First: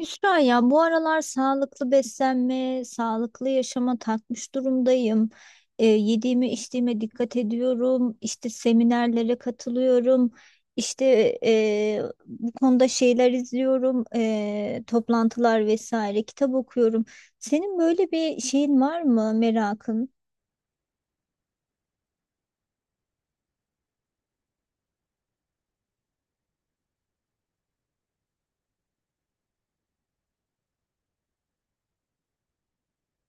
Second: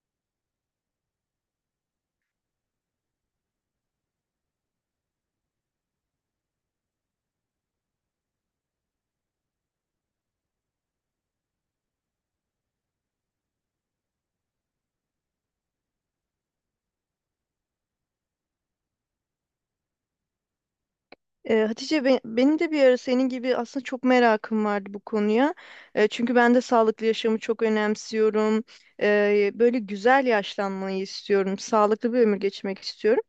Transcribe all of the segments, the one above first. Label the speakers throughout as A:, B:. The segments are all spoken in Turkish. A: Hüsra ya, bu aralar sağlıklı beslenme, sağlıklı yaşama takmış durumdayım. Yediğime içtiğime dikkat ediyorum. İşte seminerlere katılıyorum. İşte bu konuda şeyler izliyorum, toplantılar vesaire. Kitap okuyorum. Senin böyle bir şeyin var mı, merakın?
B: Hatice benim de bir ara senin gibi aslında çok merakım vardı bu konuya. Çünkü ben de sağlıklı yaşamı çok önemsiyorum. Böyle güzel yaşlanmayı istiyorum. Sağlıklı bir ömür geçirmek istiyorum.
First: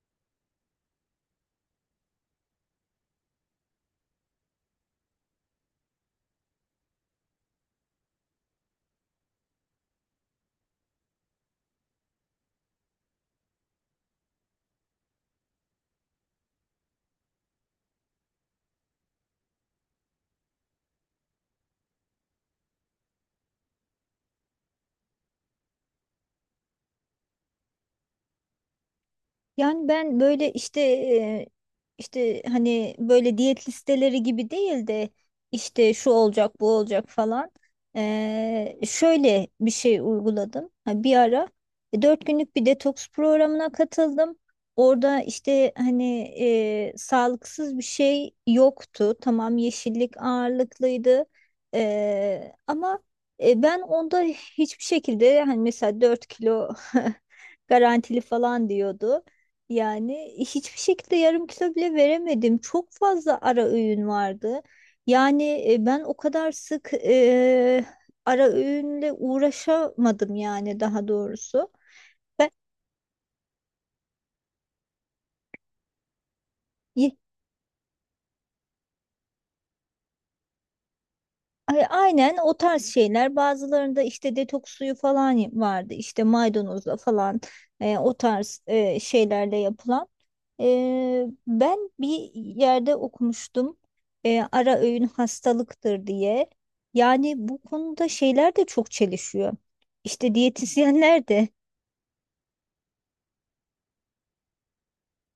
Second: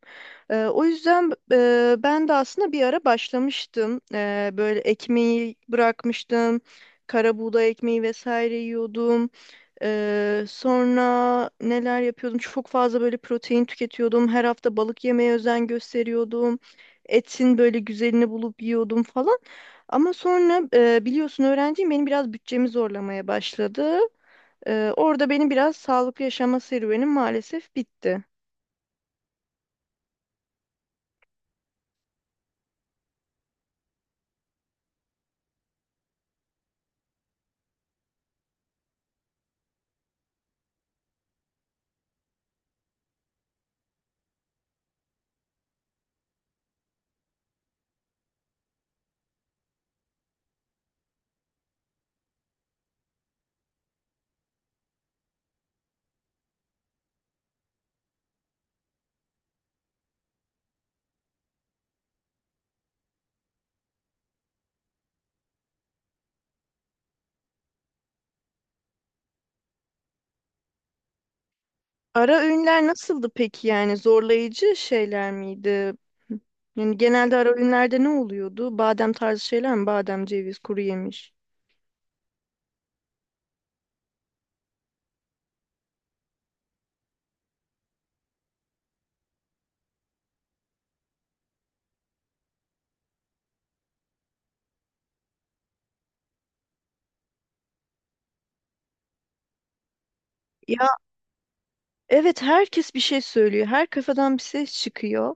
B: O yüzden ben de aslında bir ara başlamıştım. Böyle ekmeği bırakmıştım. Kara buğday ekmeği vesaire yiyordum. Sonra neler yapıyordum? Çok fazla böyle protein tüketiyordum. Her hafta balık yemeye özen gösteriyordum. Etin böyle güzelini bulup yiyordum falan. Ama sonra biliyorsun öğrenciyim, benim biraz bütçemi zorlamaya başladı. Orada benim biraz sağlıklı yaşama serüvenim maalesef bitti.
A: Yani ben böyle işte işte hani böyle diyet listeleri gibi değil de işte şu olacak bu olacak falan. Şöyle bir şey uyguladım. Ha, bir ara 4 günlük bir detoks programına katıldım. Orada işte hani sağlıksız bir şey yoktu. Tamam, yeşillik ağırlıklıydı. Ama ben onda hiçbir şekilde, hani mesela 4 kilo garantili falan diyordu. Yani hiçbir şekilde yarım kilo bile veremedim. Çok fazla ara öğün vardı. Yani ben o kadar sık ara öğünle uğraşamadım, yani daha doğrusu.
B: Ara
A: Ben
B: öğünler nasıldı peki, yani zorlayıcı şeyler miydi? Yani genelde ara öğünlerde ne oluyordu? Badem tarzı şeyler mi? Badem, ceviz, kuru yemiş.
A: Aynen o tarz şeyler. Bazılarında işte detoks suyu falan vardı. İşte maydanozla falan o tarz şeylerle yapılan. E, ben bir yerde okumuştum. E, ara öğün hastalıktır diye. Yani bu konuda şeyler de çok çelişiyor. İşte diyetisyenler de
B: Evet, herkes bir şey söylüyor. Her kafadan bir ses çıkıyor.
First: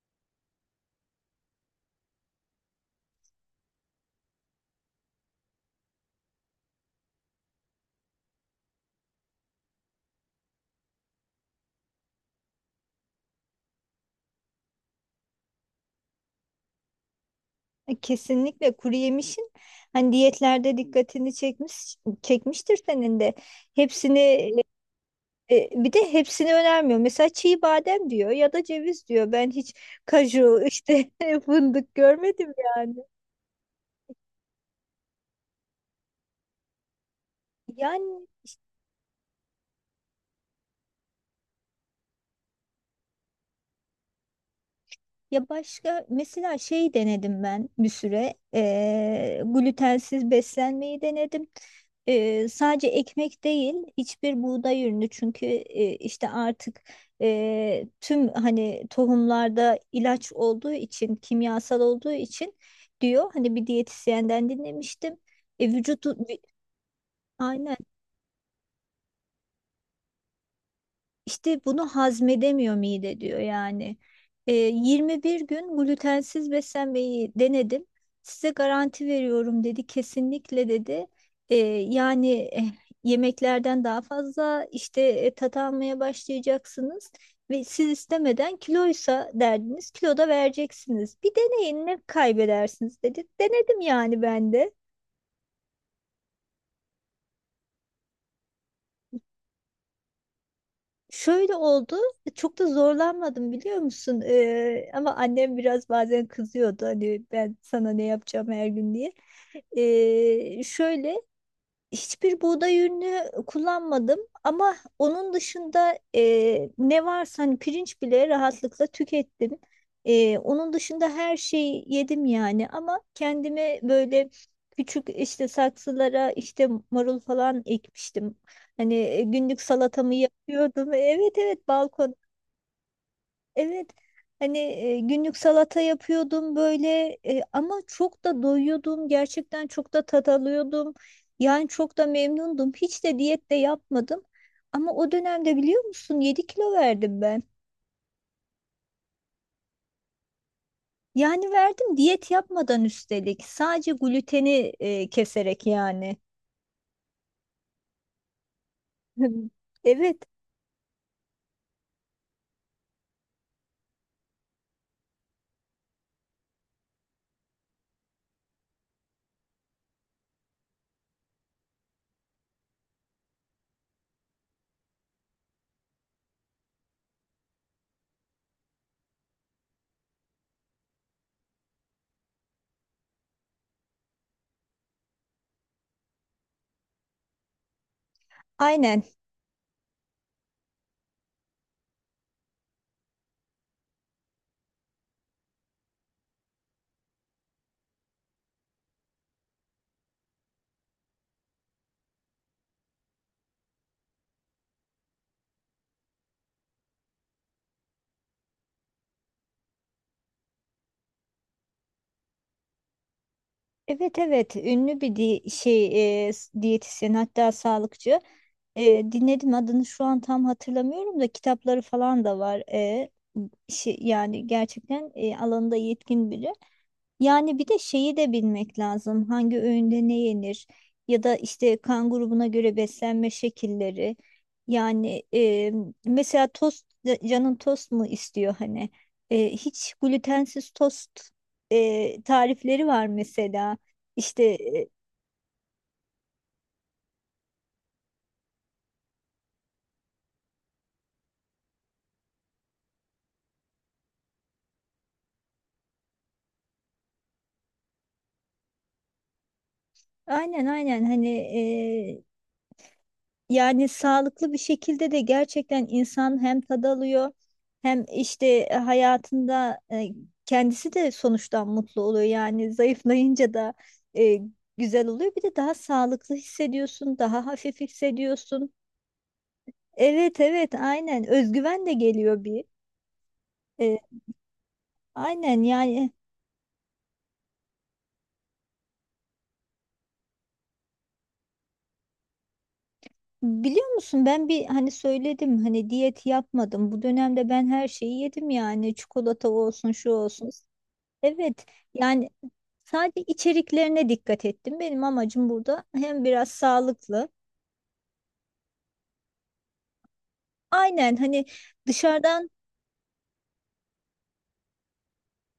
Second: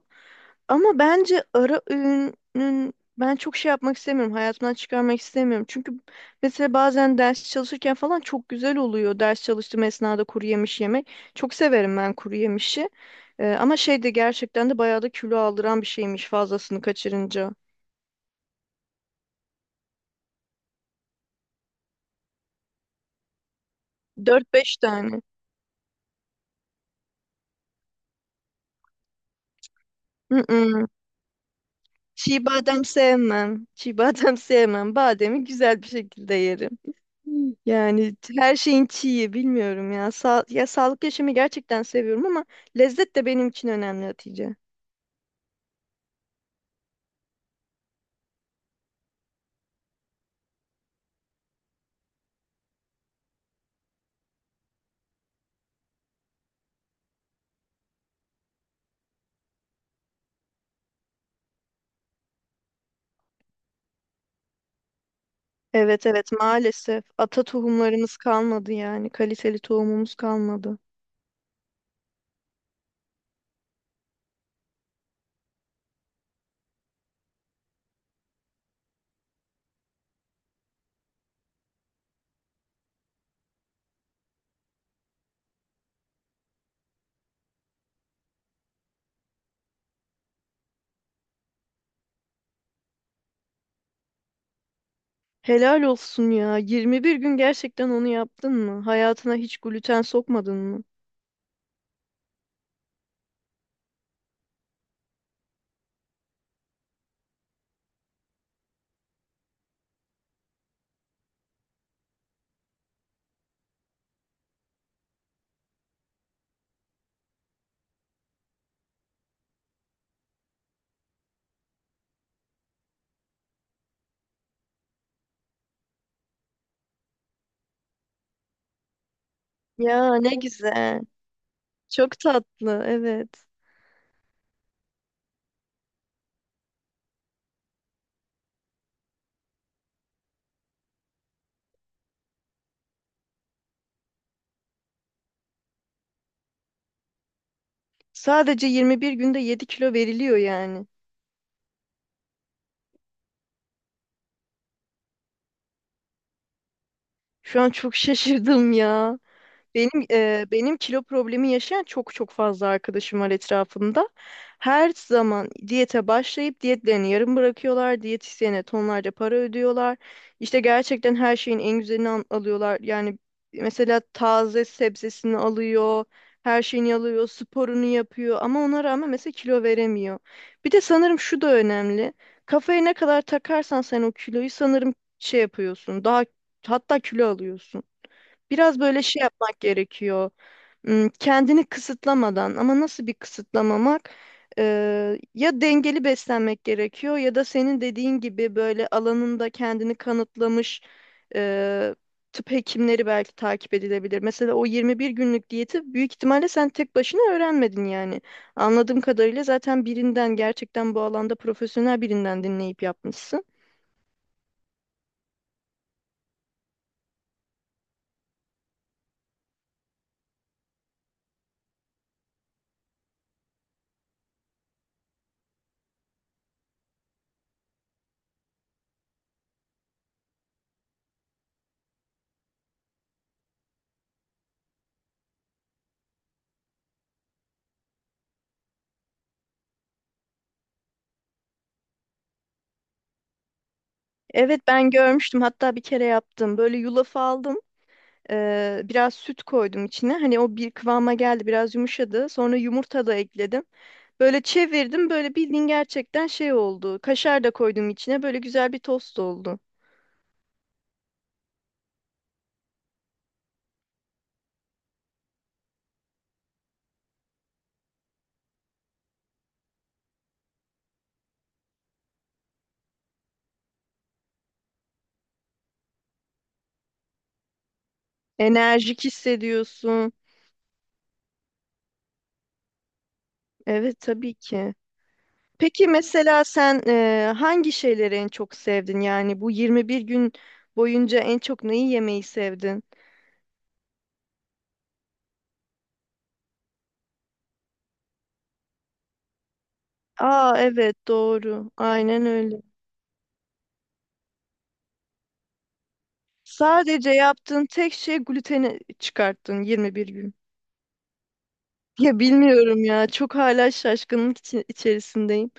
B: Ama bence ara öğünün ben çok şey yapmak istemiyorum. Hayatımdan çıkarmak istemiyorum. Çünkü mesela bazen ders çalışırken falan çok güzel oluyor. Ders çalıştığım esnada kuru yemiş yemek. Çok severim ben kuru yemişi. Ama şey de gerçekten de bayağı da kilo aldıran bir şeymiş fazlasını kaçırınca.
A: kesinlikle kuru yemişin hani diyetlerde dikkatini çekmiştir senin de. Hepsini,
B: Dört beş tane.
A: Bir de hepsini önermiyor. Mesela çiğ badem diyor ya da ceviz diyor. Ben hiç kaju,
B: Mm-mm.
A: işte fındık
B: Çiğ
A: görmedim
B: badem
A: yani.
B: sevmem. Çiğ badem sevmem. Bademi güzel bir şekilde yerim. Hmm. Yani
A: Yani
B: her şeyin çiği, bilmiyorum ya. Ya sağlıklı yaşamı gerçekten seviyorum, ama lezzet de benim için önemli Hatice.
A: ya, başka mesela şey denedim, ben bir süre glutensiz beslenmeyi denedim. Sadece ekmek değil, hiçbir buğday ürünü, çünkü işte artık tüm hani tohumlarda ilaç olduğu için, kimyasal olduğu için diyor, hani bir diyetisyenden dinlemiştim. E, vücut,
B: Evet evet, maalesef ata
A: aynen.
B: tohumlarımız kalmadı, yani kaliteli tohumumuz kalmadı.
A: İşte bunu hazmedemiyor mide, diyor yani. E, 21 gün glutensiz beslenmeyi denedim. Size garanti veriyorum, dedi. Kesinlikle, dedi. E, yani yemeklerden daha fazla işte tat almaya başlayacaksınız ve siz istemeden, kiloysa derdiniz, kilo da vereceksiniz. Bir deneyin, ne kaybedersiniz, dedi. Denedim yani ben de.
B: Helal olsun ya. 21 gün gerçekten onu yaptın mı? Hayatına hiç gluten sokmadın mı?
A: Şöyle oldu, çok da zorlanmadım, biliyor musun? Ama annem biraz bazen kızıyordu, hani ben sana ne yapacağım her gün diye. Şöyle, hiçbir buğday ürünü kullanmadım ama onun dışında ne varsa, hani pirinç bile rahatlıkla tükettim. E, onun dışında her şeyi yedim yani, ama kendime böyle küçük işte saksılara işte marul falan ekmiştim. Hani günlük salatamı
B: Ya ne
A: yapıyordum.
B: güzel.
A: Evet evet, balkon,
B: Çok tatlı, evet.
A: evet hani, günlük salata yapıyordum böyle, ama çok da doyuyordum, gerçekten çok da tat alıyordum, yani çok da memnundum, hiç de diyet de yapmadım ama o dönemde biliyor musun, 7 kilo verdim ben.
B: Sadece 21 günde 7 kilo veriliyor yani.
A: Yani verdim, diyet yapmadan üstelik, sadece gluteni keserek yani.
B: Şu an çok şaşırdım ya.
A: Evet,
B: Benim kilo problemi yaşayan çok çok fazla arkadaşım var etrafımda. Her zaman diyete başlayıp diyetlerini yarım bırakıyorlar. Diyetisyene tonlarca para ödüyorlar. İşte gerçekten her şeyin en güzelini alıyorlar. Yani mesela taze sebzesini alıyor, her şeyini alıyor, sporunu yapıyor ama ona rağmen mesela kilo veremiyor. Bir de sanırım şu da önemli. Kafaya ne kadar takarsan sen o kiloyu sanırım şey yapıyorsun. Daha, hatta kilo alıyorsun. Biraz böyle
A: aynen.
B: şey yapmak gerekiyor. Hmm. Kendini kısıtlamadan, ama nasıl bir kısıtlamamak? Ya dengeli beslenmek gerekiyor ya da senin dediğin gibi böyle alanında kendini kanıtlamış e, tıp hekimleri belki takip edilebilir. Mesela o 21 günlük diyeti büyük ihtimalle sen tek başına öğrenmedin yani. Anladığım kadarıyla zaten birinden, gerçekten bu alanda profesyonel birinden dinleyip yapmışsın.
A: Evet evet, ünlü bir şey, diyetisyen, hatta sağlıkçı. E, dinledim, adını şu an tam hatırlamıyorum da kitapları falan da var. E, şey, yani gerçekten alanında yetkin biri. Yani bir de şeyi de bilmek lazım. Hangi öğünde ne yenir? Ya da işte kan grubuna göre beslenme şekilleri. Yani mesela tost, canın tost mu istiyor hani? E, hiç glutensiz tost tarifleri var mesela. İşte
B: Evet, ben görmüştüm, hatta bir kere yaptım. Böyle yulaf aldım. Biraz süt koydum içine. Hani o bir kıvama geldi, biraz yumuşadı. Sonra yumurta da ekledim. Böyle çevirdim, böyle bildiğin gerçekten şey oldu. Kaşar da koydum içine. Böyle güzel bir tost oldu.
A: aynen aynen hani, yani sağlıklı bir şekilde de gerçekten insan hem tad alıyor hem işte hayatında kendisi de sonuçtan mutlu oluyor. Yani zayıflayınca da e, güzel oluyor. Bir de daha sağlıklı hissediyorsun, daha hafif hissediyorsun.
B: Enerjik hissediyorsun.
A: Evet evet, aynen, özgüven de geliyor bir. E,
B: Evet, tabii ki.
A: aynen
B: Peki
A: yani,
B: mesela sen hangi şeyleri en çok sevdin? Yani bu 21 gün boyunca en çok neyi yemeyi sevdin?
A: biliyor musun ben bir, hani söyledim, hani diyet yapmadım. Bu dönemde ben her şeyi yedim yani, çikolata olsun şu olsun.
B: Aa evet,
A: Evet.
B: doğru. Aynen
A: Yani
B: öyle.
A: sadece içeriklerine dikkat ettim. Benim amacım burada hem biraz
B: Sadece
A: sağlıklı.
B: yaptığın tek şey gluteni çıkarttın 21 gün.
A: Aynen hani
B: Ya
A: dışarıdan
B: bilmiyorum ya. Çok hala şaşkınlık içerisindeyim.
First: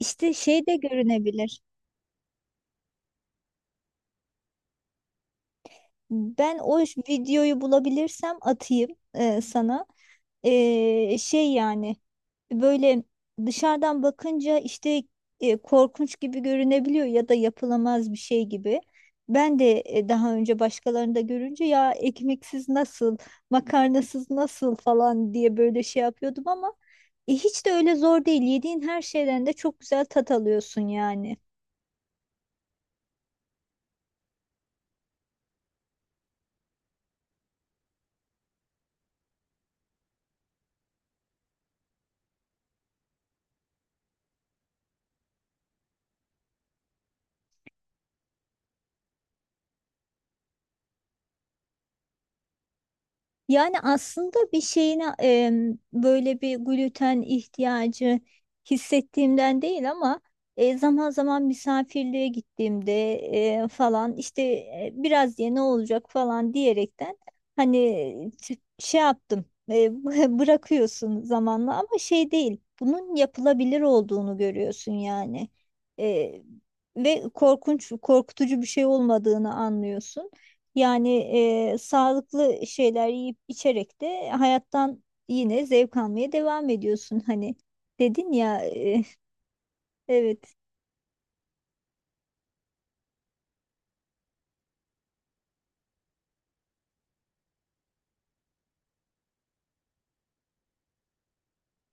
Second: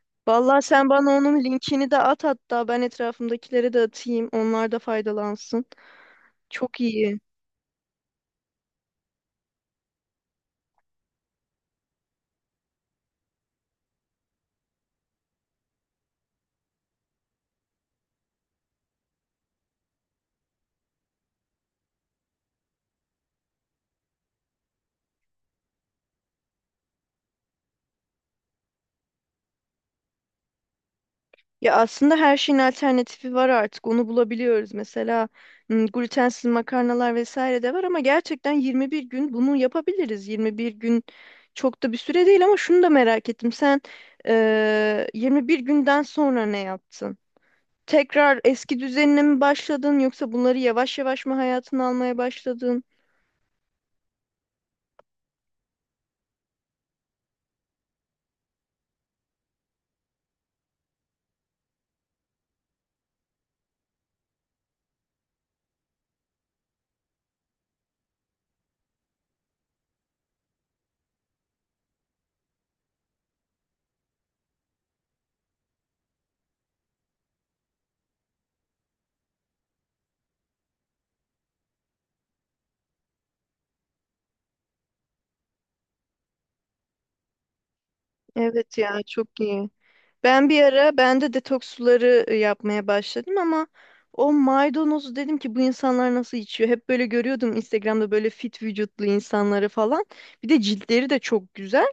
A: işte
B: Vallahi
A: şey de
B: sen bana onun
A: görünebilir.
B: linkini de at, hatta ben etrafımdakilere de atayım. Onlar da faydalansın.
A: Ben o
B: Çok iyi.
A: videoyu bulabilirsem atayım sana. Şey, yani böyle dışarıdan bakınca işte korkunç gibi görünebiliyor ya da yapılamaz bir şey gibi. Ben de daha önce başkalarını da görünce, ya ekmeksiz nasıl, makarnasız nasıl falan diye böyle şey yapıyordum ama hiç de öyle zor değil. Yediğin her şeyden de çok güzel tat alıyorsun yani.
B: Ya aslında her şeyin alternatifi var artık. Onu bulabiliyoruz. Mesela glutensiz makarnalar vesaire de var, ama gerçekten 21 gün bunu yapabiliriz. 21 gün çok da bir süre değil, ama şunu da merak ettim. Sen 21 günden sonra ne yaptın? Tekrar eski düzenine mi başladın, yoksa bunları yavaş yavaş mı hayatına almaya başladın?
A: Yani aslında bir şeyine böyle bir gluten ihtiyacı hissettiğimden değil ama zaman zaman misafirliğe gittiğimde falan işte biraz diye ne olacak falan diyerekten, hani şey yaptım. e, Bırakıyorsun zamanla, ama şey değil, bunun yapılabilir olduğunu görüyorsun yani. E, ve korkunç, korkutucu bir şey olmadığını anlıyorsun. Yani sağlıklı şeyler yiyip içerek de hayattan yine zevk almaya devam ediyorsun. Hani dedin ya
B: Evet ya, çok iyi. Ben
A: evet.
B: bir ara ben de detoks suları yapmaya başladım, ama o maydanozu dedim ki bu insanlar nasıl içiyor? Hep böyle görüyordum Instagram'da böyle fit vücutlu insanları falan. Bir de ciltleri de çok güzel.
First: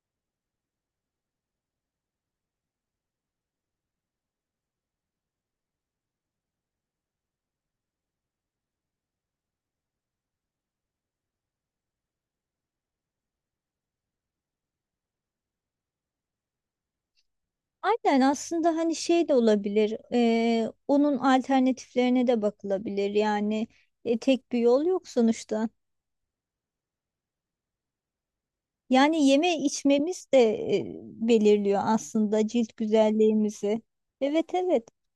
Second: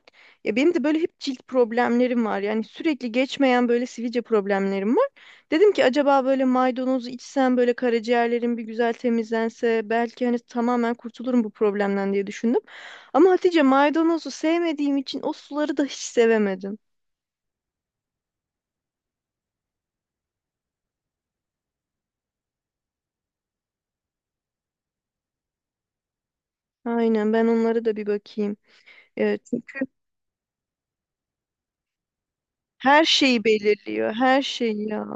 B: Ya benim de böyle hep cilt problemlerim var. Yani sürekli geçmeyen böyle sivilce problemlerim var. Dedim ki acaba böyle maydanozu içsem böyle karaciğerlerim bir güzel temizlense, belki hani tamamen kurtulurum bu problemden diye düşündüm. Ama Hatice, maydanozu sevmediğim için o suları da hiç sevemedim.
A: Aynen, aslında hani şey de olabilir. Onun alternatiflerine de bakılabilir. Yani tek bir yol yok sonuçta.
B: Aynen, ben onlara da bir bakayım.
A: Yani
B: Evet.
A: yeme
B: Çünkü
A: içmemiz de e, belirliyor aslında cilt
B: her şeyi
A: güzelliğimizi.
B: belirliyor. Her
A: Evet evet.
B: şeyi ya.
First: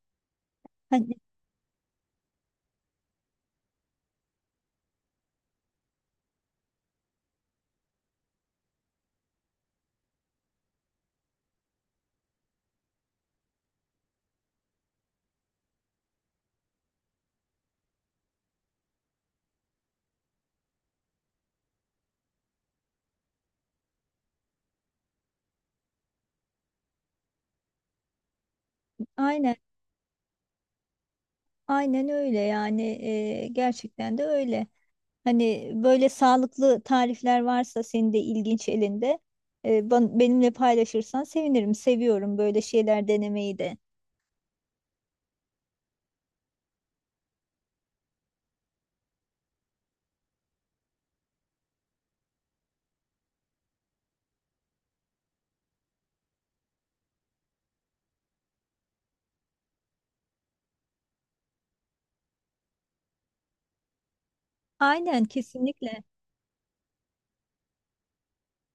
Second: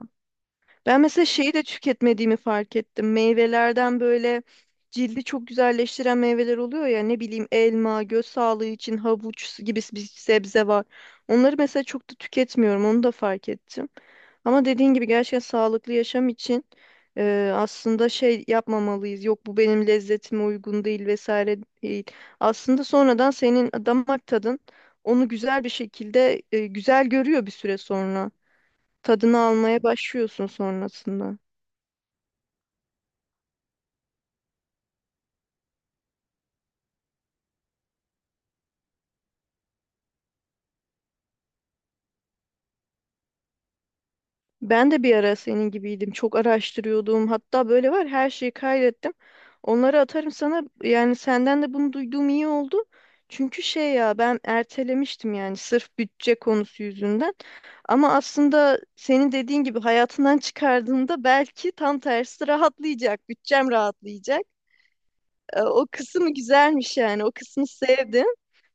B: Ben
A: Hani
B: mesela şeyi de tüketmediğimi fark ettim. Meyvelerden böyle cildi çok güzelleştiren meyveler oluyor ya, ne bileyim elma, göz sağlığı için havuç gibi bir sebze var. Onları mesela çok da tüketmiyorum, onu da fark ettim. Ama dediğin gibi gerçekten sağlıklı yaşam için aslında şey yapmamalıyız. Yok bu benim lezzetime uygun değil vesaire değil. Aslında sonradan senin damak tadın onu güzel bir şekilde güzel görüyor bir süre sonra. Tadını
A: aynen
B: almaya başlıyorsun sonrasında.
A: aynen öyle yani, gerçekten de öyle. Hani böyle sağlıklı tarifler varsa senin de ilginç elinde, benimle paylaşırsan sevinirim. Seviyorum böyle şeyler denemeyi de.
B: Ben de bir ara senin gibiydim. Çok araştırıyordum. Hatta böyle var, her şeyi kaydettim. Onları atarım sana. Yani senden de bunu duyduğum iyi oldu. Çünkü şey ya, ben ertelemiştim yani sırf bütçe konusu yüzünden. Ama aslında senin dediğin gibi hayatından çıkardığında belki tam tersi rahatlayacak. Bütçem rahatlayacak.
A: Aynen,
B: O
A: kesinlikle.
B: kısmı güzelmiş yani. O kısmı sevdim.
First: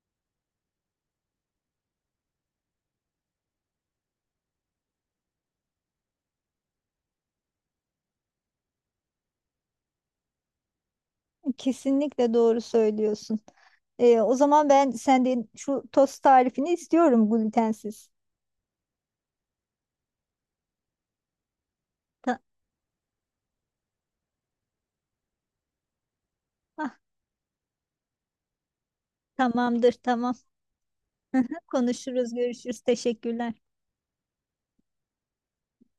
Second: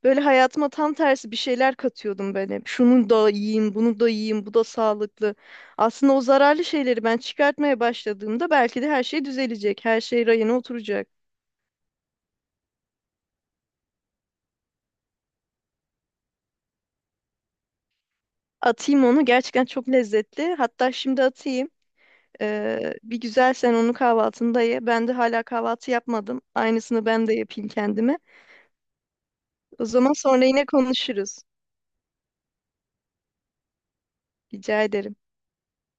B: Böyle hayatıma tam tersi bir şeyler katıyordum ben hep. Şunu da yiyeyim, bunu da yiyeyim, bu da sağlıklı. Aslında o zararlı şeyleri ben çıkartmaya başladığımda belki de her şey düzelecek. Her şey rayına oturacak.
A: Kesinlikle doğru söylüyorsun. E, o zaman ben senden şu tost tarifini istiyorum, glutensiz.
B: Atayım onu. Gerçekten çok lezzetli. Hatta şimdi atayım.
A: Ta-
B: Bir güzel sen onu kahvaltında ye. Ben de hala kahvaltı yapmadım.
A: ah,
B: Aynısını ben de yapayım kendime. O
A: tamamdır,
B: zaman
A: tamam.
B: sonra yine konuşuruz.
A: Konuşuruz, görüşürüz, teşekkürler.
B: Rica ederim.